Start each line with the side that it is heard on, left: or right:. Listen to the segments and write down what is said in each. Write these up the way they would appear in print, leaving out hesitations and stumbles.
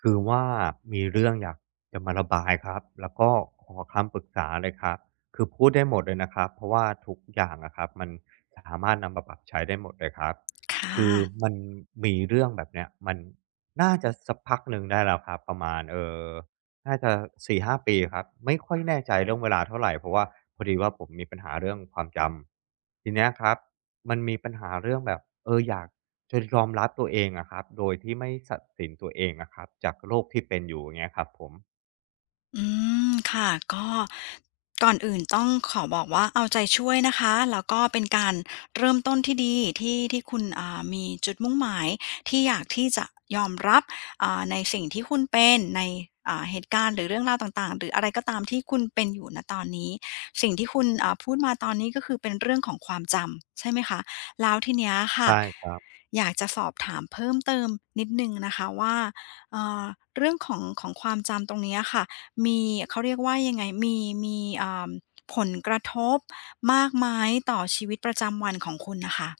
right: คือว่ามีเรื่องอยากจะมาระบายครับแล้วก็ขอคำปรึกษาเลยครับคือพูดได้หมดเลยนะครับเพราะว่าทุกอย่างอะครับมันสามารถนำมาปรับใช้ได้หมดเลยครับ
left: ค
right: คือ
left: ่ะ
right: มันมีเรื่องแบบเนี้ยมันน่าจะสักพักหนึ่งได้แล้วครับประมาณน่าจะ4-5ปีครับไม่ค่อยแน่ใจเรื่องเวลาเท่าไรเพราะว่าพอดีว่าผมมีปัญหาเรื่องความจำทีเนี้ยครับมันมีปัญหาเรื่องแบบอยากจะยอมรับตัวเองอะครับโดยที่ไม่ตัดสินตัวเองอะครับจากโรคที่เป็นอยู่อย่างเงี้ยครับผม
left: อืมค่ะก็ก่อนอื่นต้องขอบอกว่าเอาใจช่วยนะคะแล้วก็เป็นการเริ่มต้นที่ดีที่คุณมีจุดมุ่งหมายที่อยากที่จะยอมรับในสิ่งที่คุณเป็นในเหตุการณ์หรือเรื่องราวต่างๆหรืออะไรก็ตามที่คุณเป็นอยู่ณตอนนี้สิ่งที่คุณพูดมาตอนนี้ก็คือเป็นเรื่องของความจำใช่ไหมคะแล้วทีเนี้ยค่ะ
right: ใช่ครับ
left: อยากจะสอบถามเพิ่มเติมนิดหนึ่งนะคะว่าเอ่อเรื่องของของความจำตรงเนี้ยค่ะ มีเขาเรียกว่ายังไงมีอ่าผลกระทบมากไหมต่อชีวิตประจำวันของคุณน่ะค่ะ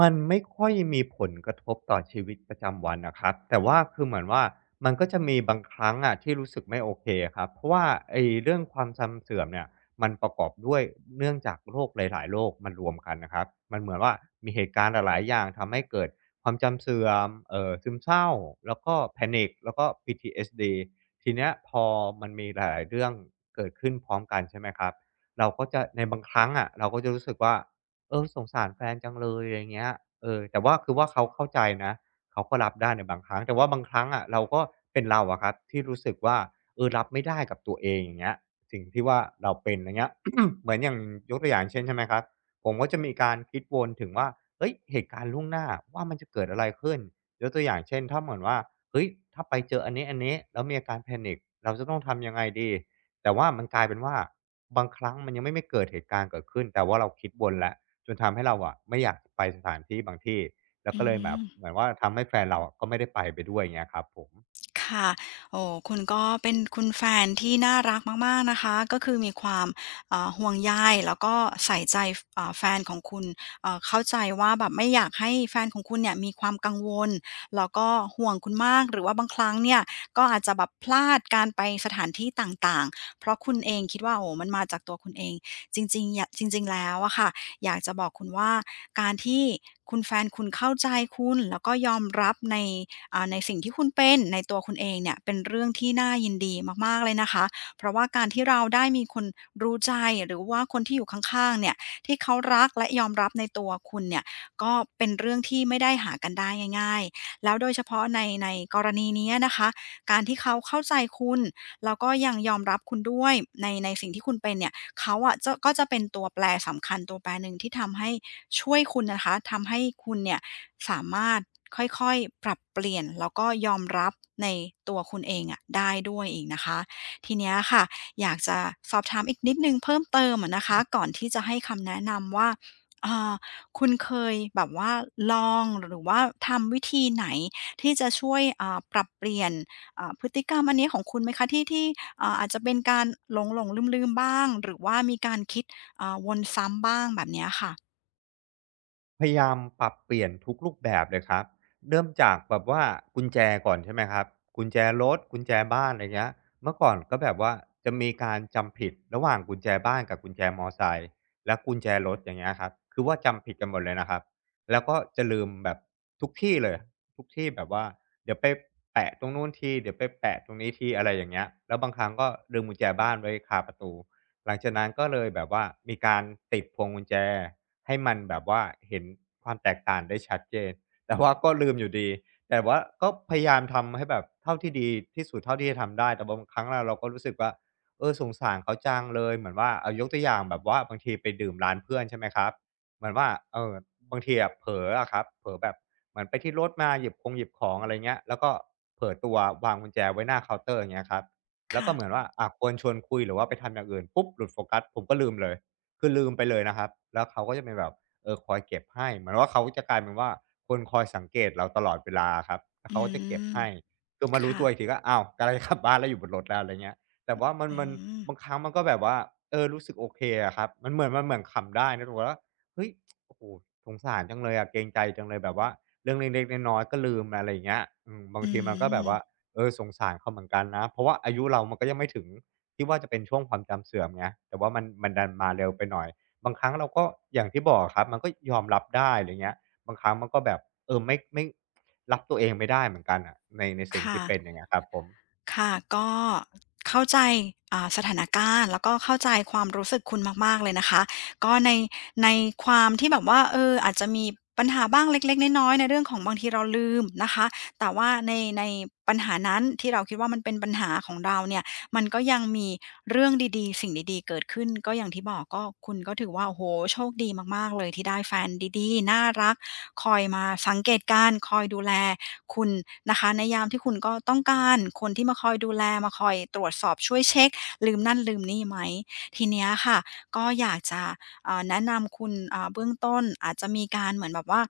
right: มันไม่ค่อยมีผลกระทบต่อชีวิตประจำวันนะครับแต่ว่าคือเหมือนว่ามันก็จะมีบางครั้งอะที่รู้สึกไม่โอเคครับเพราะว่าไอ้เรื่องความจำเสื่อมเนี่ยมันประกอบด้วยเนื่องจากโรคหลายๆโรคมันรวมกันนะครับมันเหมือนว่ามีเหตุการณ์หลายๆอย่างทำให้เกิดความจำเสื่อมซึมเศร้าแล้วก็ Panic แล้วก็ PTSDทีเนี้ยพอมันมีหลายๆเรื่องเกิดขึ้นพร้อมกันใช่ไหมครับเราก็จะในบางครั้งอะเราก็จะรู้สึกว่า เออสงสารแฟนจังเลยอะไรเงี้ยเออแต่ว่าคือว่าเขาเข้าใจนะเขาก็รับได้ในบางครั้งแต่ว่าบางครั้งอะเราก็เป็นเราอะครับที่รู้สึกว่าเออรับไม่ได้กับตัวเองอย่างเงี้ยสิ่งที่ว่าเราเป็นอะไรเงี้ย เหมือนอย่างยกตัวอย่างเช่นใช่ไหมครับผมก็จะมีการคิดวนถึงว่าเฮ้ยเหตุการณ์ล่วงหน้าว่ามันจะเกิดอะไรขึ้นยกตัวอย่างเช่นถ้าเหมือนว่าเฮ้ยถ้าไปเจออันนี้ๆแล้วมีอาการ panic เราจะต้องทำยังไงดีแต่ว่ามันกลายเป็นว่าบางครั้งมันยังไม่เกิดเหตุการณ์เกิดขึ้นแต่ว่าเราคิดวนแล้ว จนทำให้เราอะไม่อยากไปสถานที่บางที่แล้ว
left: อื
right: ก็เลยแบบ
left: ม
right: เหมือนว่าทำให้แฟนเราอะก็ไม่ได้ไปด้วยอย่างเงี้ยครับผม
left: ค่ะโอ้คุณก็เป็นคุณแฟนที่น่ารักมากๆ นะคะ ก็คือมีความห่วงใยแล้วก็ใส่ใจฟแฟนของคุณเข้าใจว่าแบบไม่อยากให้แฟนของคุณเนี่ยมีความกังวล แล้วก็ห่วงคุณมาก หรือว่าบางครั้งเนี่ยก็อาจจะแบบพลาดการไปสถานที่ต่างๆ เพราะคุณเองคิดว่าโอ้มันมาจากตัวคุณเอง จริงๆยะจริงๆแล้วอะค่ะอยากจะบอกคุณว่าการที่คุณแฟนคุณเข้าใจคุณแล้วก็ยอมรับใน ในสิ่งที่คุณเป็นในตัวคุณเองเนี่ยเป็นเรื่องที่น่ายินดีมากๆเลยนะคะเพราะว่าการที่เราได้มีคนรู้ใจหรือว่าคนที่อยู่ข้างๆเนี่ยที่เขารักและยอมรับในตัวคุณเนี่ยก็เป็นเรื่องที่ไม่ได้หากันได้ง่ายๆแล้วโดยเฉพาะในกรณีนี้นะคะการที่เขาเข้าใจคุณแล้วก็ยังยอมรับคุณด้วยในสิ่งที่คุณเป็นเนี่ยเขาอะจะก็จะเป็นตัวแปรสำคัญตัวแปรหนึ่งที่ทำให้ ช่วยคุณนะคะทำให้คุณเนี่ยสามารถค่อยๆปรับเปลี่ยนแล้วก็ยอมรับในตัวคุณเองอะได้ด้วยอีกนะคะทีเนี้ยค่ะอยากจะสอบถามอีกนิดนึงเพิ่มเติมอะนะคะก่อนที่จะให้คำแนะนำว่าเอ่อคุณเคยแบบว่าลองหรือว่าทำวิธีไหนที่จะช่วยปรับเปลี่ยนพฤติกรรมอันนี้ของคุณไหมคะที่เอ่าอาจจะเป็นการหลงๆลงลืมๆบ้างหรือว่ามีการคิดวนซ้ำบ้างแบบเนี้ยค่ะ
right: พยายามปรับเปลี่ยนทุกรูปแบบเลยครับเริ่มจากแบบว่ากุญแจก่อนใช่ไหมครับกุญแจรถกุญแจบ้านอะไรเงี้ยเมื่อก่อนก็แบบว่าจะมีการจำผิดระหว่างกุญแจบ้านกับกุญแจมอไซค์และกุญแจรถอย่างเงี้ยครับคือว่าจำผิดกันหมดเลยนะครับแล้วก็จะลืมแบบทุกที่เลยทุกที่แบบว่าเดี๋ยวไปแปะตรงนู้นทีเดี๋ยวไปแปะตรงนี้ทีอะไรอย่างเงี้ยแล้วบางครั้งก็ลืมกุญแจบ้านไว้คาประตูหลังจากนั้นก็เลยแบบว่ามีการติดพวงกุญแจ ให้มันแบบว่าเห็นความแตกต่างได้ชัดเจนแต่ว่าก็ลืมอยู่ดี แต่ว่าก็พยายามทำให้แบบเท่าที่ดีที่สุดเท่าที่จะทำได้ แต่บางครั้งเราก็รู้สึกว่าเออสงสารเขาจังเลยเหมือนว่าเอายกตัวอย่างแบบว่าบางทีไปดื่มร้านเพื่อนใช่ไหมครับเหมือนว่าเอ่อบางทีอะเผลออะครับเผลอแบบเหมือนไปที่รถมาหยิบคงหยิบของอะไรเงี้ยแล้วก็เผลอตัววางกุญแจไว้หน้าเคาน์เตอร์อย่างเงี้ยครับแล้ว
left: ค่ะ
right: ก็เหมือนว่าอะควรชวนคุยหรือว่าไปทำอย่างอื่นปุ๊บหลุดโฟกัสผมก็ลืมเลย คือลืมไปเลยนะครับ แล้วเขาก็จะเป็นแบบเออคอยเก็บให้เหมือนว่าเขาจะกลายเป็นว่าคนคอยสังเกตเราตลอดเวลาครับแล้ว
left: อื
right: เขาก็จะเก็บ
left: ม
right: ให้คือมารู้
left: ค่ะ
right: ตัวอีกทีก็อ้าวกำลังจะกลับบ้านแล้วอยู่บนรถแล้วอะไรเงี้ยแต่ว่ามัน
left: อื
right: มัน
left: ม
right: บางครั้งมันก็แบบว่าเออรู้สึกโอเคอะครับมันเหมือนขำได้นะถูกแ่ว่าเฮ้ยโอ้โหสงสารจังเลยอะเกรงใจจังเลยแบบว่าเรื่องเล็กๆน้อยๆก็ลืมอะไรอย่างเงี้ยอืมบาง
left: อื
right: ทีมันก็แบบว่า
left: ม
right: เออสงสารเขาเหมือนกันนะเพราะว่าอายุเรามันก็ยังไม่ถึง ที่ว่าจะเป็นช่วงความจำเสื่อมไงแต่ว่ามันดันมาเร็วไปหน่อย บางครั้งเราก็อย่างที่บอกอะครับมันก็ยอมรับได้อะไรเงี้ยบางครั้งมันก็แบบเออไม่รับตัวเองไม่ได้เหมือนกันอะในสิ่ง
left: ค่ะ
right: ที่เป็นอย่างเงี้ยครับผม
left: ค่ะก็เข้าใจสถานการณ์แล้วก็เข้าใจความรู้สึกคุณมากๆเลยนะคะก็ในความที่แบบว่าเอออาจจะมีปัญหาบ้างเล็กๆน้อยๆในเรื่องของบางทีเราลืมนะคะแต่ว่าในปัญหานั้นที่เราคิดว่ามันเป็นปัญหาของเราเนี่ยมันก็ยังมีเรื่องดีๆสิ่งดีๆเกิดขึ้นก็อย่างที่บอกก็คุณก็ถือว่าโอ้โฮโชคดีมากๆเลยที่ได้แฟนดีๆน่ารักคอยมาสังเกตการณ์คอยดูแล คุณนะคะในยามที่คุณก็ต้องการคนที่มาคอยดูแลมาคอยตรวจสอบช่วยเช็คลืมนั่นลืมนี่ไหมทีเนี้ยค่ะก็อยากจะแนะนำคุณเบื้องต้นอาจจะมีการเหมือนแบบว่า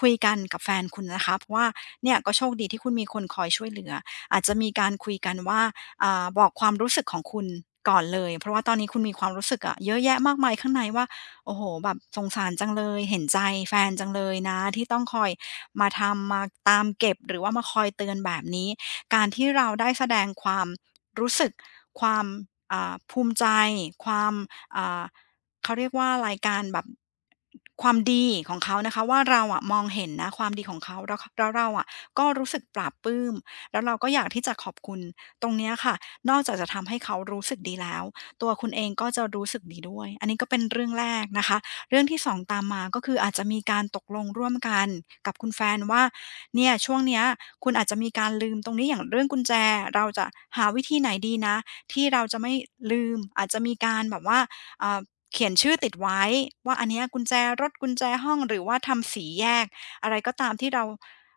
left: คุยกันกับแฟนคุณนะคะเพราะว่าเนี่ยก็โชคดีที่คุณมีคนคอยช่วยเหลืออาจจะมีการคุยกันว่าบอกความรู้สึกของคุณก่อนเลยเพราะว่าตอนนี้คุณมีความรู้สึกอะเยอะแยะมากมายข้างในว่าโอ้โฮแบบสงสารจังเลยเห็นใจแฟนจังเลยนะที่ต้องคอย มาทำมาตามเก็บหรือว่ามาคอยเตือนแบบนี้การที่เราได้แสดงความรู้สึกความภูมิใจความอ่าเขาเรียกว่าอะไรการแบบความดีของเขานะคะว่าเราอะมองเห็นนะความดีของเขาแล้วขแล้วเราอะก็รู้สึกปลาบปลื้มแล้วเราก็อยากที่จะขอบคุณตรงเนี้ยค่ะนอกจากจะทำให้เขารู้สึกดีแล้วตัวคุณเองก็จะรู้สึกดีด้วยอันนี้ก็เป็นเรื่องแรกนะคะ เรื่องที่สองตามมาก็คืออาจจะมีการตกลงร่วมกันกับคุณแฟนว่าเนี่ยช่วงเนี้ยคุณอาจจะมีการลืมตรงนี้อย่างเรื่องกุญแจเราจะหาวิธีไหนดีนะที่เราจะไม่ลืมอาจจะมีการแบบว่าอ่าเขียนชื่อติดไว้ว่าอันเนี้ยกุญแจรถกุญแจห้องหรือว่าทำสีแยกอะไรก็ตามที่เรา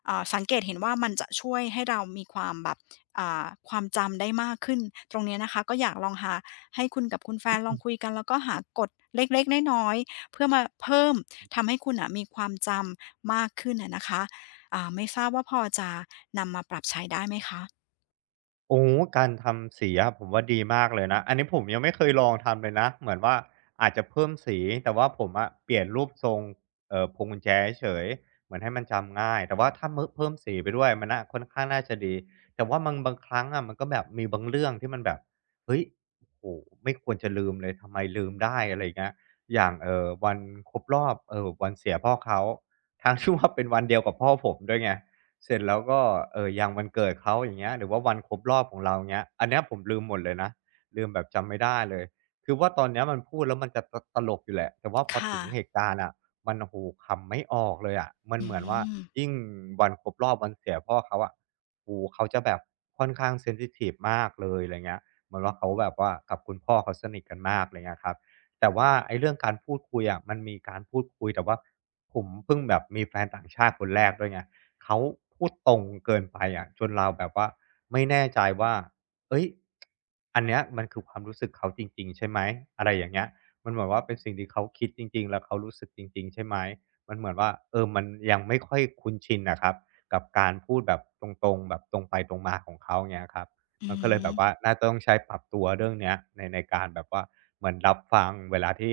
left: สังเกตเห็นว่ามันจะช่วยให้เรามีความแบบความจำได้มากขึ้นตรงเนี้ยนะคะก็อยากลองหาให้คุณกับคุณแฟนลองคุยกันแล้วก็หากฎเล็กๆน้อย เพื่อมาเพิ่มทำให้คุณน่ะมีความจำมากขึ้นอะนะคะ ไม่ทราบว่าพอจะนำมา
right: โอ้โฮการทำสีอะผมว่าดีมากเลยนะอันนี้ผมยังไม่เคยลองทำเลยนะเหมือนว่าอาจจะเพิ่มสีแต่ว่าผมอะเปลี่ยนรูปทรงพวงกุญแจเฉยๆเหมือนให้มันจำง่ายแต่ว่าถ้าเมึเพิ่มสีไปด้วยมันน่ะค่อนข้างน่าจะดีแต่ว่ามันบางครั้งอะมันก็แบบมีบางเรื่องที่มันแบบเฮ้ยโอ้โฮไม่ควรจะลืมเลยทำไมลืมได้อะไรอย่างเงี้ยอย่างวันครบรอบวันเสียพ่อเขาทั้ง ที่ว่าเป็นวันเดียวกับพ่อผมด้วยไง เสร็จแล้วก็เอออย่างวันเกิดเขาอย่างเงี้ยหรือว่าวันครบรอบของเราเงี้ยอันเนี้ยผมลืมหมดเลยนะลืมแบบจำไม่ได้เลยคือว่าตอนเนี้ยมันพูดแล้วมันจะตะตลกอยู่แหละแต่ว่าพอ
left: ค่ะ
right: ถึงเหตุการณ์อะมันโอ้โฮขำไม่ออกเลยอะมัน
left: อื
right: เหมือนว่า
left: ม
right: ยิ่งวันครบรอบวันเสียพ่อเขาอะโอ้โฮเขาจะแบบค่อนข้างเซนซิทิฟมากเลยอะไรเงี้ยเหมือนว่าเขาแบบว่ากับคุณพ่อเขาสนิทกันมากอะไรเงี้ยครับแต่ว่าไอ้เรื่องการพูดคุยอะมันมีการพูดคุยแต่ว่าผมเพิ่งแบบมีแฟนต่างชาติคนแรกด้วยไง เขาพูดตรงเกินไปอะจนเราแบบว่าไม่แน่ใจว่าเฮ้ยอันเนี้ยมันคือความรู้สึกเขาจริงๆใช่ไหมอะไรอย่างเงี้ยมันเหมือนว่าเป็นสิ่งที่เขาคิดจริงๆแล้วเขารู้สึกจริงๆใช่ไหมมันเหมือนว่าเออมันยังไม่ค่อยคุ้นชินน่ะครับกับการพูดแบบตรงๆแบบตรงไปตรงมาของเขาเงี้ยครับ
left: อื
right: มันก็เลยแบบว่า
left: ม
right: น่าจะต้องใช้ปรับตัวเรื่องเนี้ยในการแบบว่าเหมือนรับฟังเวลาที่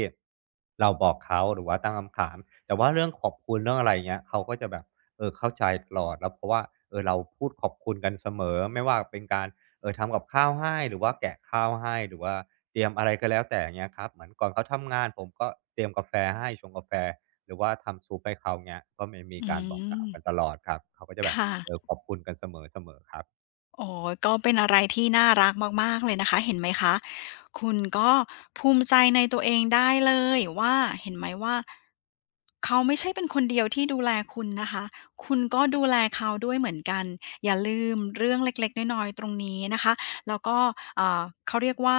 right: เราบอกเขาหรือว่าตั้งคำถามแต่ว่าเรื่องขอบคุณเรื่องอะไรอย่างเงี้ยเขาก็จะแบบ เออเข้าใจตลอดแล้วเพราะว่าเออเราพูดขอบคุณกันเสมอไม่ว่าเป็นการทำกับข้าวให้หรือว่าแกะข้าวให้หรือว่าเตรียมอะไรก็แล้วแต่อย่างเงี้ยครับเหมือนก่อนเขาทำงานผมก็เตรียมกาแฟให้ชงกาแฟหรือว่าทำซุปให้เขาเงี้ยก็มี
left: อื
right: การบอกกล่า
left: ม
right: วกันตลอดครับเขาก็จะแบบ
left: ค่ะ
right: เออขอบคุณกันเสมอๆครับ
left: อ๋อก็เป็นอะไรที่น่ารักมากๆเลยนะคะ เห็นไหมคะ คุณก็ภูมิใจในตัวเองได้เลยว่าเห็นไหมว่าเขาไม่ใช่เป็นคนเดียวที่ดูแลคุณนะคะคุณก็ดูแลเขาด้วยเหมือนกันอย่าลืมเรื่องเล็กๆ น้อยๆตรงนี้นะคะแล้วก็อ่าเขาเรียกว่า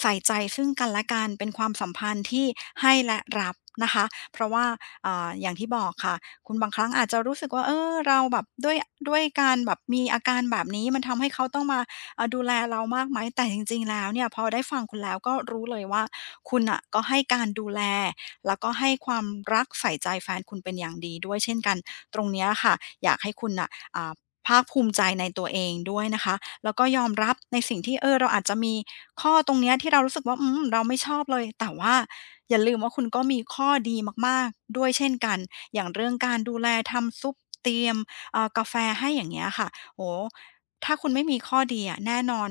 left: ใส่ใจซึ่งกันและกันเป็นความสัมพันธ์ที่ให้และรับนะคะเพราะว่าอย่างที่บอกค่ะ คุณบางครั้งอาจจะรู้สึกว่าเออเราแบบด้วยการแบบมีอาการแบบนี้มันทำให้เขาต้องมาดูแลเรามากไหมแต่จริงๆแล้วเนี่ยพอได้ฟังคุณแล้วก็รู้เลยว่าคุณน่ะก็ให้การดูแลแล้วก็ให้ความรักใส่ใจแฟนคุณเป็นอย่างดีด้วยเช่นกันตรงเนี้ยค่ะอยากให้คุณน่ะอ่าภาคภูมิใจในตัวเองด้วยนะคะแล้วก็ยอมรับในสิ่งที่เออเราอาจจะมีข้อตรงเนี้ยที่เรารู้สึกว่าอืมเราไม่ชอบเลยแต่ว่าอย่าลืมว่าคุณก็มีข้อดีมากๆด้วยเช่นกัน อย่างเรื่องการดูแลทำซุปเตรียมกาแฟให้อย่างเงี้ยค่ะโอ้โฮถ้าคุณไม่มีข้อดีอะแน่นอน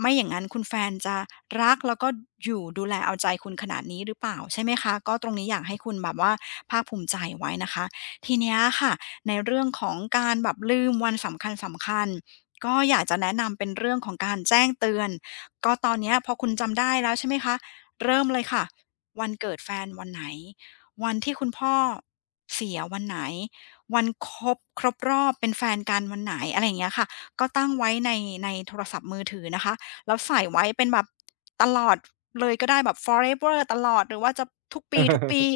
left: ไม่อย่างนั้นคุณแฟนจะรักแล้วก็อยู่ดูแลเอาใจคุณขนาดนี้หรือเปล่าใช่ไหมคะก็ตรงนี้อยากให้คุณแบบว่าภาคภูมิใจไว้นะคะทีเนี้ยค่ะในเรื่องของการแบบลืมวันสำคัญๆก็อยากจะแนะนำเป็นเรื่องของการแจ้งเตือนก็ตอนเนี้ยพอคุณจำได้แล้วใช่ไหมคะเริ่มเลยค่ะวันเกิดแฟนวันไหน วันที่คุณพ่อเสียวันไหนวันครบรอบเป็นแฟนกันวันไหนอะไรอย่างเงี้ยค่ะก็ตั้งไว้ในโทรศัพท์มือถือนะคะแล้วใส่ไว้เป็นแบบตลอดเลยก็ได้แบบ forever ตลอดหรือว่าจะทุก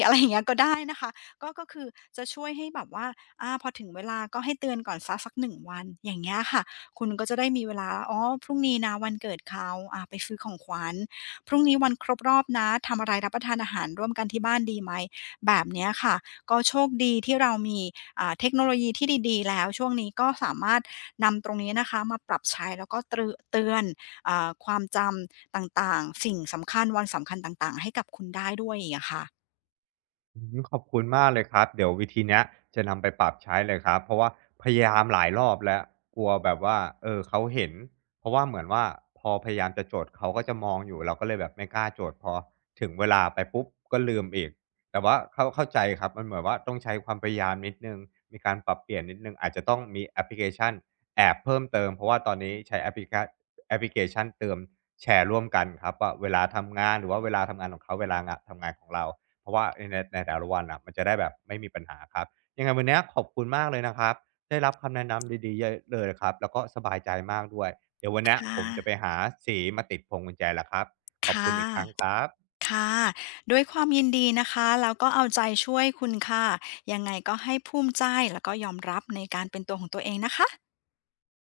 left: อะไรอย่างเงี้ยก็ได้นะคะก็คือจะช่วยให้แบบว่าอาพอถึงเวลาก็ให้เตือนก่อนสัก1 วันอย่างเงี้ยค่ะคุณก็จะได้มีเวลาอ๋อพรุ่งนี้นะวันเกิดเขาอาไปซื้อของขวัญพรุ่งนี้วันครบรอบนะทำอะไรรับประทานอาหารร่วมกันที่บ้านดีไหมแบบเนี้ยค่ะก็โชคดีที่เรามีเทคโนโลยีที่ดีๆแล้วช่วงนี้ก็สามารถนำตรงนี้นะคะมาปรับใช้แล้วก็เตือนอาความจำต่างๆสิ่งสำคัญวันสำคัญต่างๆให้กับคุณได้ด้วยอีกอะค่ะ
right: อืมขอบคุณมากเลยครับเดี๋ยววิธีเนี้ยจะนำไปปรับใช้เลยครับเพราะว่าพยายามหลายรอบแล้วกลัวแบบว่าเออเขาเห็นเพราะว่าเหมือนว่าพอพยายามจะจดเขาก็จะมองอยู่เราก็เลยแบบไม่กล้าจดพอถึงเวลาไปปุ๊บก็ลืมอีกแต่ว่าเข้าใจครับมันเหมือนว่าต้องใช้ความพยายามนิดหนึ่งมีการปรับเปลี่ยนนิดหนึ่งอาจจะต้องมีแอปพลิเคชันแอบเพิ่มเติมเพราะว่าตอนนี้ใช้แอปพลิเคชันเติมแชร์ร่วมกันครับว่าเวลาทำงานหรือว่าเวลาทำงานของเขาเวลางะทำงานของเรา เพราะว่าในแต่ละวันอะมันจะได้แบบไม่มีปัญหาครับยังไงวันนี้ขอบคุณมากเลยนะครับได้รับคำแนะนำดีๆเยอะเลยครับแล้วก็สบายใจมากด้วยเดี๋ยววันนี้
left: ค่ะ
right: ผมจะไปหาสีมาติดพวงกุญแจแล้วครับขอบ
left: ค่
right: คุณอีกครั้ง
left: ะ
right: ครับ
left: ค่ะด้วยความยินดีนะคะแล้วก็เอาใจช่วยคุณค่ะ ยังไงก็ให้ภูมิใจแล้วก็ยอมรับในการเป็นตัวของตัวเองนะคะ